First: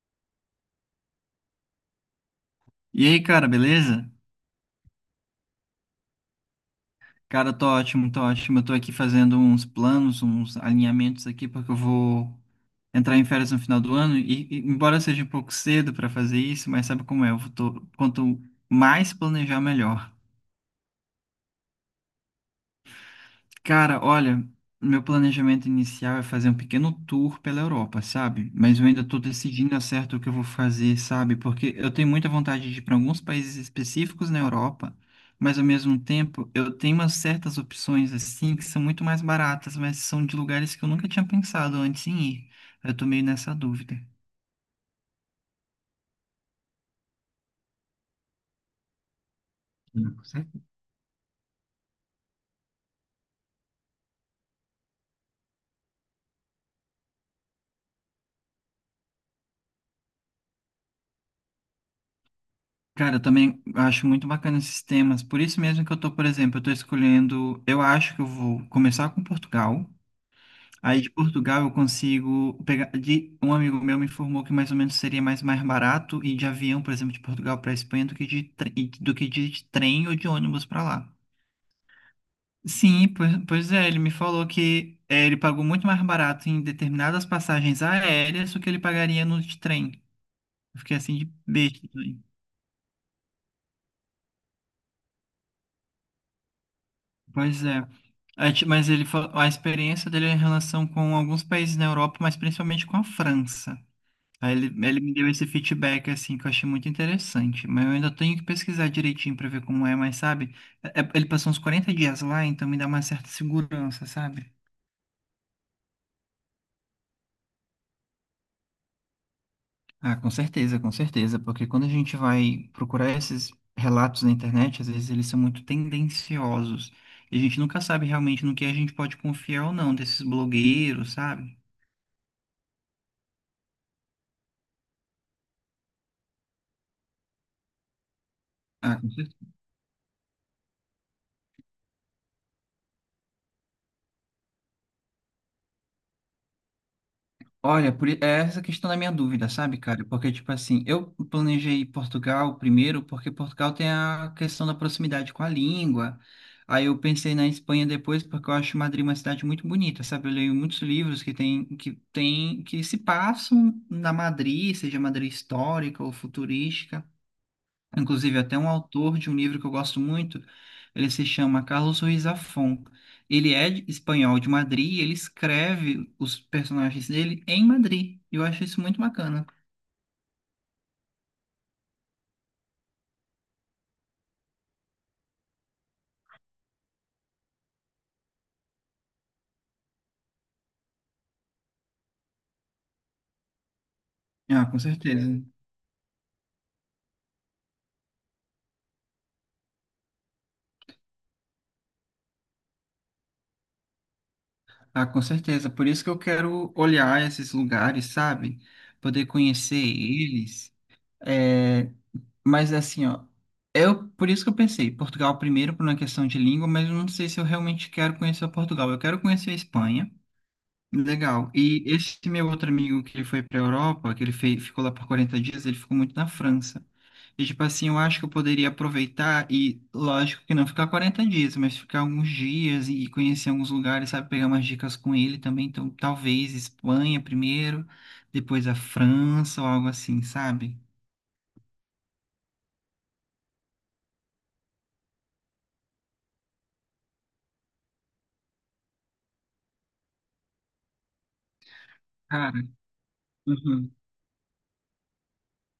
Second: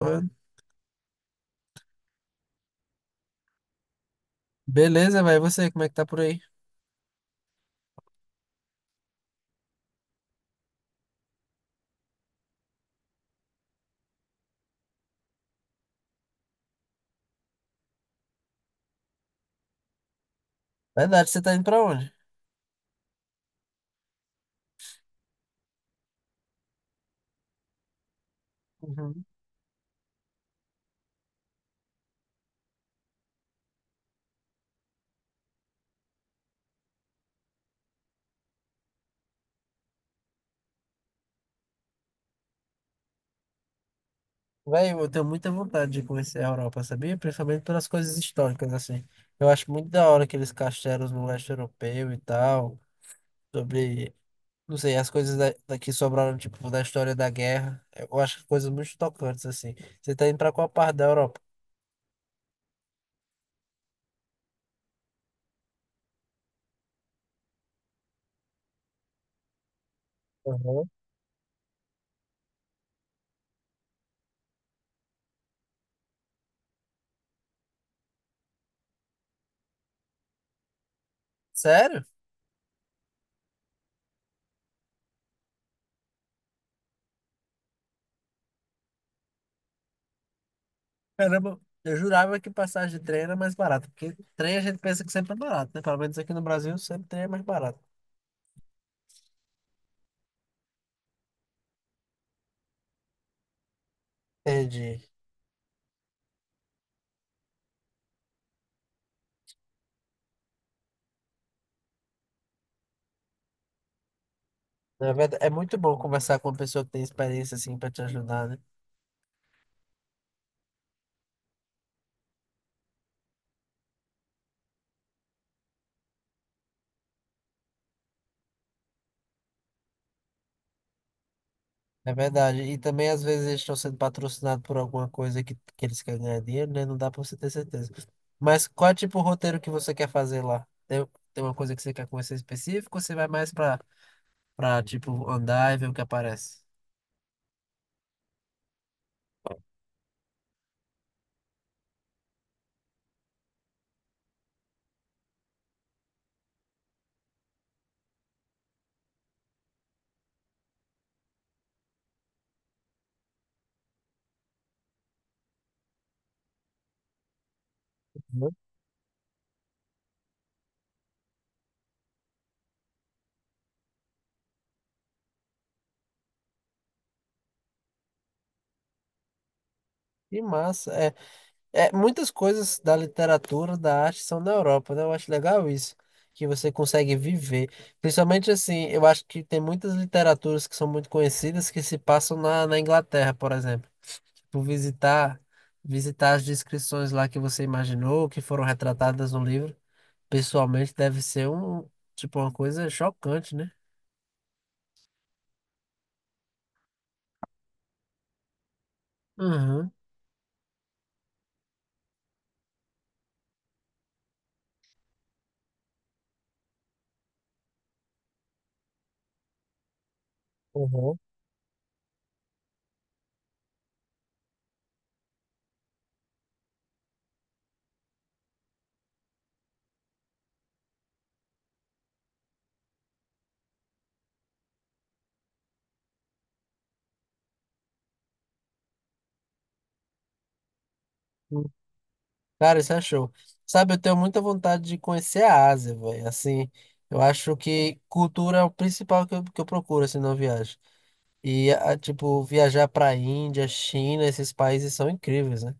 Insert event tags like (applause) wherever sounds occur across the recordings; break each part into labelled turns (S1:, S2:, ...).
S1: Mano.
S2: E aí, cara, beleza?
S1: Beleza, vai. E você, como é que tá por aí?
S2: Cara, eu tô ótimo, tô ótimo. Eu tô aqui fazendo uns planos, uns alinhamentos aqui, porque eu vou entrar em férias no final do ano. E embora seja um pouco cedo pra fazer isso, mas sabe como é? Eu tô, quanto mais planejar, melhor.
S1: Verdade, você tá indo pra onde?
S2: Cara, olha, meu planejamento inicial é fazer um pequeno tour pela Europa, sabe? Mas eu ainda tô
S1: Uhum.
S2: decidindo ao certo o que eu vou fazer, sabe? Porque eu tenho muita vontade de ir para alguns países específicos na Europa, mas ao mesmo tempo eu tenho umas certas opções assim que são muito mais baratas, mas são de lugares que eu nunca tinha pensado antes em ir. Eu tô meio nessa dúvida.
S1: Véi, eu tenho muita vontade de conhecer a Europa, sabia? Principalmente pelas coisas históricas, assim. Eu acho muito da
S2: Sim,
S1: hora
S2: com
S1: aqueles
S2: certeza.
S1: castelos no leste europeu e tal, sobre. Não sei, as coisas daqui sobraram, tipo, da história da guerra. Eu acho coisas muito tocantes, assim. Você tá indo pra qual parte da Europa?
S2: Cara, eu também acho muito bacana esses temas. Por isso mesmo que eu tô, por exemplo, eu tô escolhendo, eu acho que eu vou começar com Portugal.
S1: Aham.
S2: Aí de Portugal eu consigo pegar. Um amigo meu me informou que mais ou menos seria mais barato ir de avião, por exemplo, de Portugal para Espanha do que do que de trem ou de ônibus para lá.
S1: Sério?
S2: Sim, pois é, ele me falou que é, ele pagou muito mais barato em determinadas passagens aéreas do que ele pagaria no de trem. Eu fiquei assim de
S1: Caramba,
S2: besta.
S1: eu
S2: também.
S1: jurava que passagem de trem era mais barata, porque trem a gente pensa que sempre é barato, né? Pelo menos aqui no Brasil, sempre trem é mais
S2: Pois
S1: barato.
S2: é. Aí, mas ele falou, a experiência dele é em relação com alguns países na Europa, mas principalmente com a França. Aí ele
S1: Entendi.
S2: me deu esse feedback assim que eu achei muito interessante, mas eu ainda tenho que pesquisar direitinho pra ver como é, mas sabe, ele passou uns 40 dias lá, então me dá uma certa segurança, sabe?
S1: Na verdade, é muito bom conversar com uma pessoa que tem experiência, assim, pra te ajudar, né?
S2: Ah, com certeza, porque quando a gente vai procurar esses relatos na internet, às vezes eles são muito tendenciosos, e a gente nunca sabe realmente no que a gente pode confiar ou não desses blogueiros, sabe?
S1: É verdade. E também, às vezes, eles estão sendo patrocinados por alguma coisa que eles querem ganhar dinheiro, né? Não dá pra você ter certeza. Mas qual é,
S2: Ah, com
S1: tipo, o
S2: certeza.
S1: roteiro que você quer fazer lá? Tem, tem uma coisa que você quer conhecer específico ou você vai mais pra tipo, andar e ver o que aparece?
S2: Olha, é essa questão da minha dúvida, sabe, cara? Porque, tipo assim, eu planejei Portugal primeiro, porque Portugal tem a questão da proximidade com a língua. Aí eu pensei na Espanha depois, porque eu acho Madrid uma cidade muito bonita, sabe? Eu leio muitos livros que se passam na Madrid, seja Madrid histórica ou futurística. Inclusive,
S1: Uhum.
S2: até um autor de um livro que eu gosto muito, ele se chama Carlos Ruiz Zafón. Ele é espanhol de Madrid e ele escreve os personagens dele em Madrid. Eu acho isso muito bacana.
S1: Que massa. É, muitas coisas da literatura, da arte são na Europa, né? Eu acho legal isso, que você consegue viver. Principalmente assim, eu acho que tem muitas literaturas que são muito conhecidas que se passam na Inglaterra, por exemplo. Tipo,
S2: Ah, com certeza.
S1: visitar as descrições lá que você imaginou, que foram retratadas no livro, pessoalmente deve ser um, tipo, uma coisa chocante, né?
S2: Ah, com certeza. Por isso que eu quero olhar esses lugares, sabe? Poder conhecer
S1: Uhum.
S2: eles. É, mas assim, ó, eu por isso que eu pensei, Portugal primeiro por uma questão de língua, mas eu não sei se eu realmente quero conhecer Portugal. Eu quero conhecer a Espanha.
S1: Uhum.
S2: Legal. E esse meu outro amigo que ele foi para a Europa, que ele ficou lá por 40 dias, ele ficou muito na França. E, tipo assim, eu acho que eu poderia aproveitar e, lógico que não ficar 40 dias, mas ficar alguns dias e conhecer alguns lugares, sabe? Pegar umas dicas com ele também. Então, talvez Espanha primeiro, depois a França ou algo assim, sabe?
S1: Cara, isso é show. Sabe, eu tenho muita vontade de conhecer a Ásia, velho. Assim, eu acho que cultura é o principal que eu procuro, assim, na viagem. E, tipo,
S2: Cara,
S1: viajar pra Índia, China, esses países são incríveis, né?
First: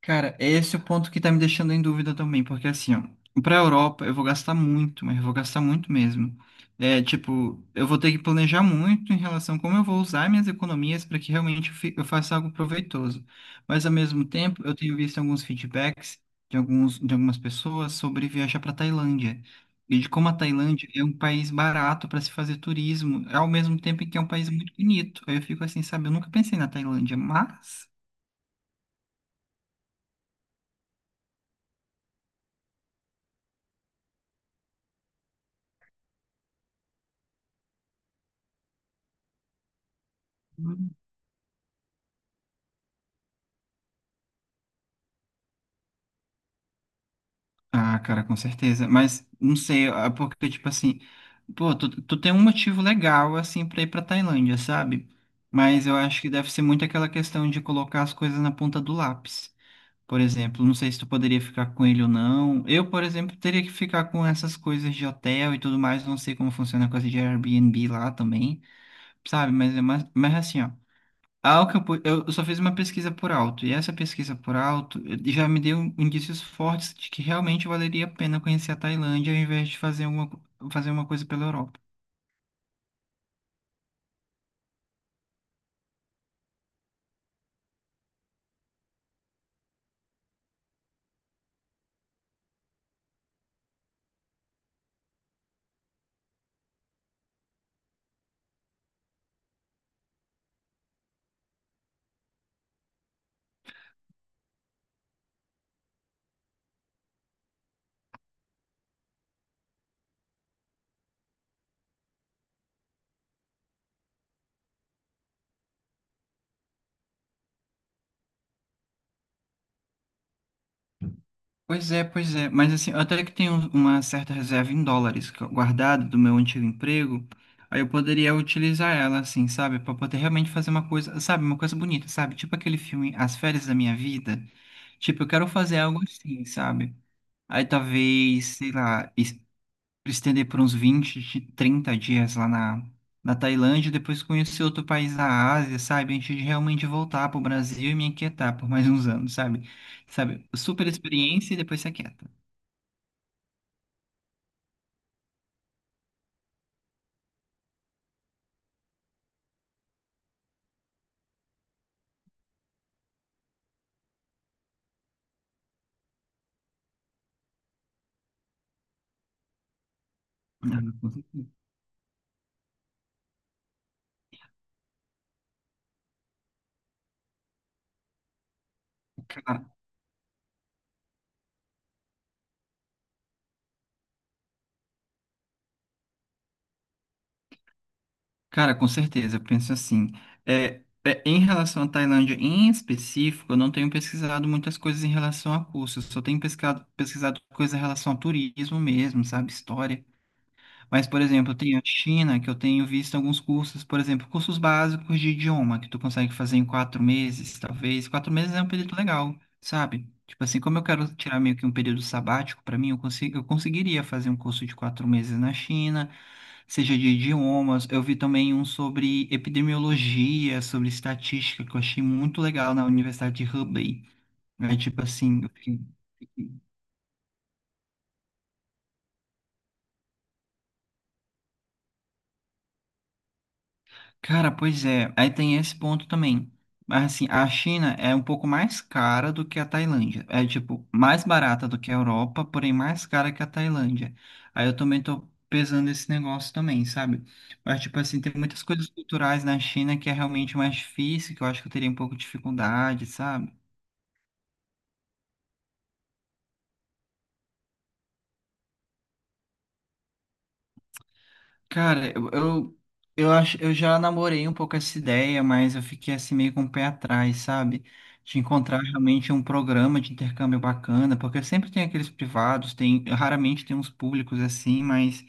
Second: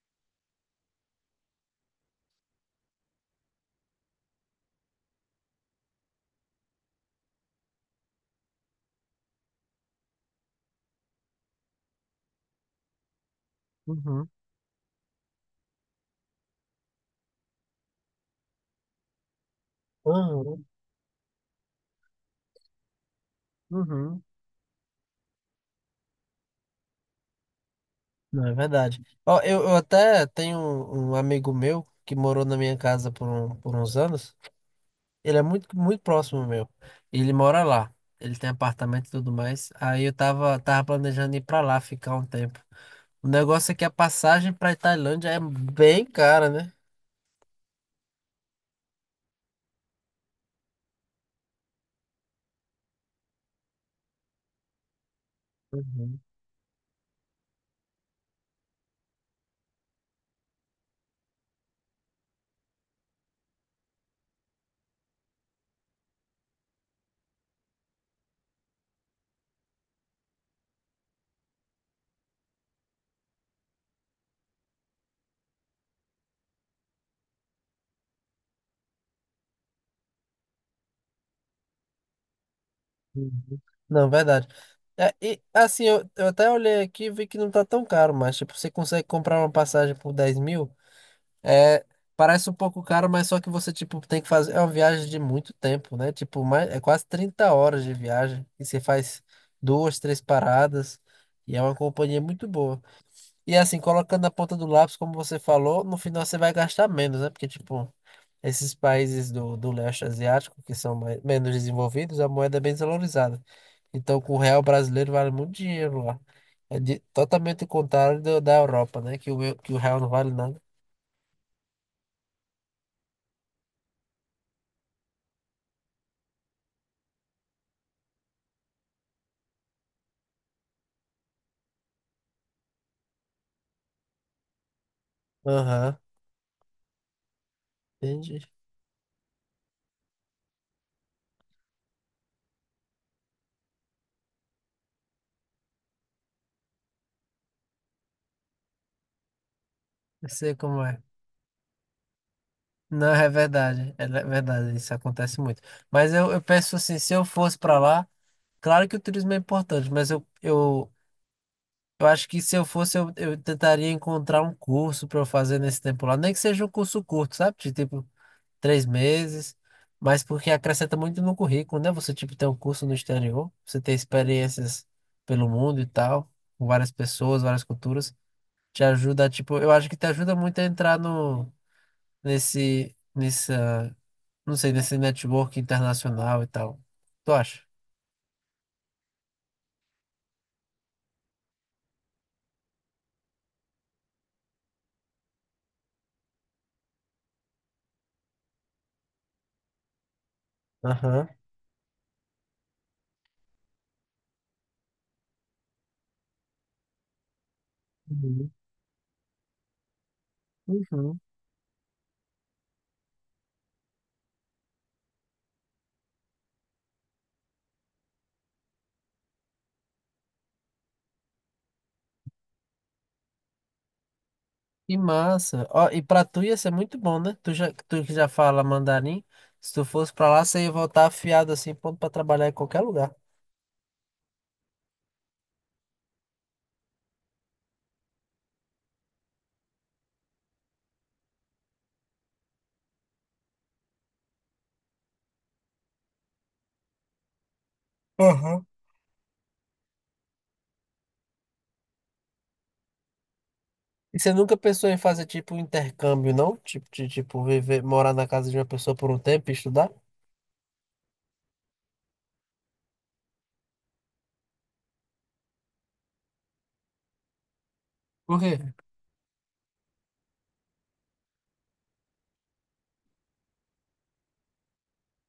S2: Cara, esse é o ponto que tá me deixando em dúvida também, porque assim, ó, pra Europa eu vou gastar muito, mas eu vou gastar muito mesmo. É, tipo, eu vou ter que planejar muito em relação a como eu vou usar minhas economias para que realmente eu faça algo proveitoso. Mas ao mesmo
S1: Uhum,
S2: tempo, eu tenho visto alguns feedbacks de alguns, de algumas pessoas sobre viajar para Tailândia. E de como a
S1: uhum,
S2: Tailândia é um país barato para se fazer turismo, ao mesmo tempo em que é
S1: uhum.
S2: um país muito bonito. Aí eu fico assim, sabe? Eu nunca pensei na Tailândia, mas.
S1: Não, é verdade. Ó, eu até tenho um amigo meu que morou na minha casa por, por uns anos. Ele é muito próximo meu. Ele mora lá. Ele tem apartamento e tudo mais. Aí eu tava planejando ir pra lá ficar um tempo. O negócio é que a passagem pra Tailândia é bem cara, né?
S2: Ah, cara, com certeza. Mas não sei, ah, porque, tipo assim, pô, tu tem um motivo legal, assim, pra ir pra Tailândia, sabe? Mas eu
S1: Uhum,
S2: acho que deve ser muito aquela questão de colocar as coisas na ponta do lápis. Por exemplo, não sei se tu poderia ficar com ele ou não. Eu, por exemplo, teria que ficar com essas coisas de hotel e tudo mais. Não sei como funciona a coisa de Airbnb lá também, sabe? Mas é mais, mas assim, ó. Algo que eu só fiz uma pesquisa por alto, e essa pesquisa por alto já me deu indícios fortes de que realmente valeria a pena conhecer a Tailândia ao invés de fazer fazer uma coisa pela Europa.
S1: uhum. Não, verdade. É, e assim, eu até olhei aqui e vi que não tá tão caro, mas tipo, você consegue comprar uma passagem por 10 mil? É, parece um pouco caro, mas só que você tipo, tem que fazer. É uma viagem de muito tempo, né? Tipo, mais, é quase 30 horas de viagem. E você faz duas, três paradas. E é uma companhia muito boa. E assim, colocando na ponta do lápis, como você falou, no final você vai gastar menos, né? Porque, tipo. Esses países do leste asiático, que são menos desenvolvidos, a moeda é bem desvalorizada. Então, com o real brasileiro vale muito dinheiro lá. Totalmente o contrário da Europa, né? Que o real não vale nada.
S2: Pois é, mas assim, eu até que tenho uma certa reserva em dólares guardada do meu antigo emprego, aí eu poderia utilizar ela, assim, sabe, para poder realmente fazer uma coisa, sabe, uma coisa bonita, sabe, tipo aquele filme As Férias da Minha Vida, tipo, eu quero fazer
S1: Aham,
S2: algo assim, sabe? Aí talvez,
S1: entendi.
S2: sei lá, pra estender por uns 20, 30 dias lá na, na Tailândia, depois conhecer outro país da Ásia, sabe? Antes de realmente voltar pro Brasil e me aquietar por mais uns anos, sabe?
S1: Eu
S2: Sabe?
S1: sei como
S2: Super
S1: é.
S2: experiência e depois se aquieta.
S1: Não, é verdade, verdade, isso acontece muito. Mas eu penso assim, se eu fosse para lá, claro que o turismo é importante, mas eu acho que se eu fosse, eu tentaria encontrar um curso para eu fazer nesse tempo lá, nem que seja um curso curto, sabe? De tipo, 3 meses, mas porque acrescenta muito
S2: Uhum.
S1: no currículo, né? Você, tipo, ter um curso no exterior, você ter experiências pelo mundo e tal, com várias pessoas, várias culturas, te ajuda, tipo,
S2: Cara,
S1: eu acho que te ajuda muito a entrar nesse, nessa, não sei, nesse network internacional e tal. Tu acha?
S2: cara, com certeza, eu penso assim. É, em relação à Tailândia em específico, eu não tenho pesquisado muitas coisas em relação a cursos, só tenho pesquisado coisas em relação a turismo mesmo, sabe? História. Mas, por
S1: Aham.
S2: exemplo, tem a China, que eu tenho visto alguns cursos, por exemplo, cursos básicos de idioma, que tu consegue fazer em 4 meses, talvez. 4
S1: Uhum.
S2: meses é um período legal, sabe? Tipo assim, como eu quero
S1: Uhum.
S2: tirar meio que um período sabático, para mim, eu consigo, eu conseguiria fazer um curso de 4 meses na China, seja de idiomas. Eu vi também um sobre epidemiologia, sobre estatística, que eu achei muito legal na Universidade de Hubei. É
S1: Que
S2: tipo assim, eu
S1: massa.
S2: fiquei.
S1: Ó, e pra tu ia ser muito bom, né? Tu que já fala mandarim, se tu fosse pra lá, você ia voltar afiado assim, pronto pra trabalhar em qualquer lugar.
S2: Cara, pois é, aí tem esse ponto também. Mas assim, a China é um pouco mais cara do que a Tailândia. É tipo, mais barata do que a Europa, porém mais cara que a Tailândia. Aí eu também tô pesando esse negócio também, sabe? Mas tipo assim, tem muitas
S1: Aham.
S2: coisas culturais na China que é realmente mais difícil, que eu acho que eu teria um pouco de dificuldade, sabe?
S1: E você nunca pensou em fazer tipo um intercâmbio, não? Tipo, tipo, viver, morar na casa de uma pessoa por um tempo e estudar?
S2: Cara, eu acho, eu já namorei um pouco essa ideia, mas eu fiquei assim meio com o pé atrás, sabe?
S1: Por
S2: De
S1: quê?
S2: encontrar realmente um programa de intercâmbio bacana, porque sempre tem aqueles privados, tem, raramente tem uns públicos assim, mas,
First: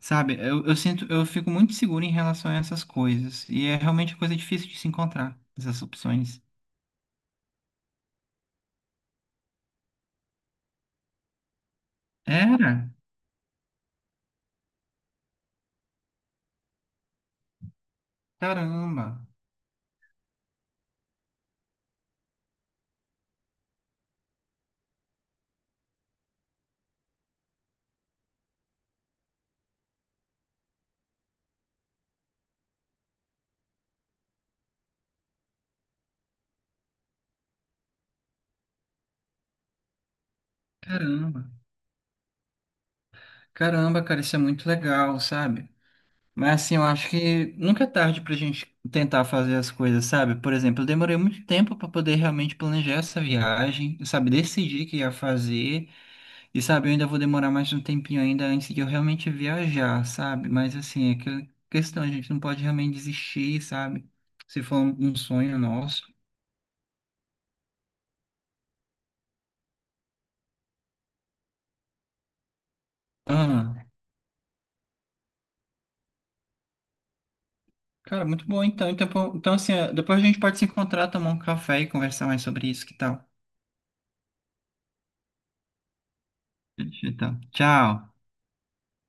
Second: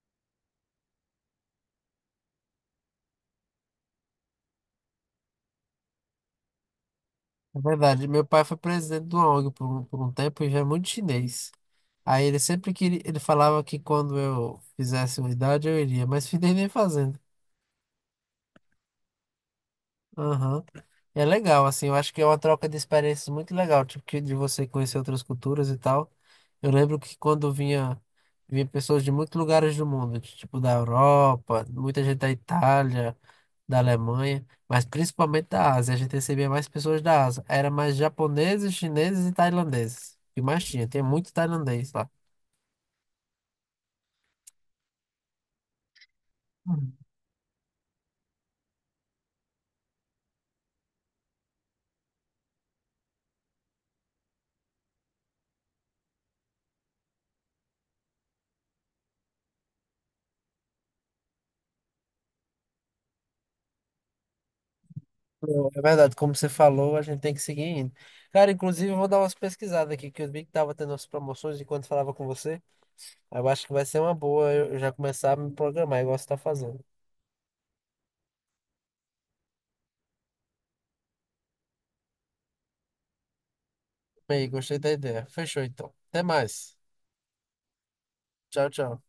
S2: sabe, eu sinto, eu fico muito seguro em relação a essas coisas. E é realmente coisa difícil de se encontrar, essas opções.
S1: É verdade, meu pai foi presidente de uma ONG por um tempo e já é muito chinês. Aí ele sempre
S2: Era?
S1: queria, ele falava que quando eu fizesse uma idade eu iria, mas (laughs) fiquei nem fazendo.
S2: Caramba,
S1: Aham. É legal, assim, eu acho que é uma troca de experiências muito legal, tipo, que de você conhecer outras culturas e tal. Eu lembro que vinha pessoas de muitos lugares do mundo, de, tipo da Europa, muita gente da Itália, da Alemanha, mas principalmente da Ásia. A gente recebia mais pessoas da Ásia. Era mais japoneses, chineses e tailandeses. O que mais tinha? Tinha muito
S2: caramba,
S1: tailandês lá.
S2: caramba, cara, isso é muito legal, sabe? Mas assim, eu
S1: Hum.
S2: acho que nunca é tarde pra gente tentar fazer as coisas, sabe? Por exemplo, eu demorei muito tempo pra poder realmente planejar essa viagem, sabe? Decidir que ia fazer, e sabe, eu ainda vou demorar mais um tempinho ainda antes de eu realmente viajar, sabe? Mas assim, é que questão, a gente não pode realmente desistir, sabe? Se for um sonho
S1: Não, é
S2: nosso.
S1: verdade, como você falou, a gente tem que seguir indo. Cara, inclusive, eu vou dar umas pesquisadas aqui, que eu vi que tava tendo as promoções enquanto falava com você. Eu acho que
S2: Ah,
S1: vai ser uma boa eu já começar a me programar igual você está fazendo.
S2: cara, muito bom então. Então, pô, então assim, é, depois a gente pode se encontrar, tomar um café e conversar mais sobre isso, que tal?
S1: Bem, gostei da ideia. Fechou então. Até mais.
S2: Então, tchau.
S1: Tchau, tchau.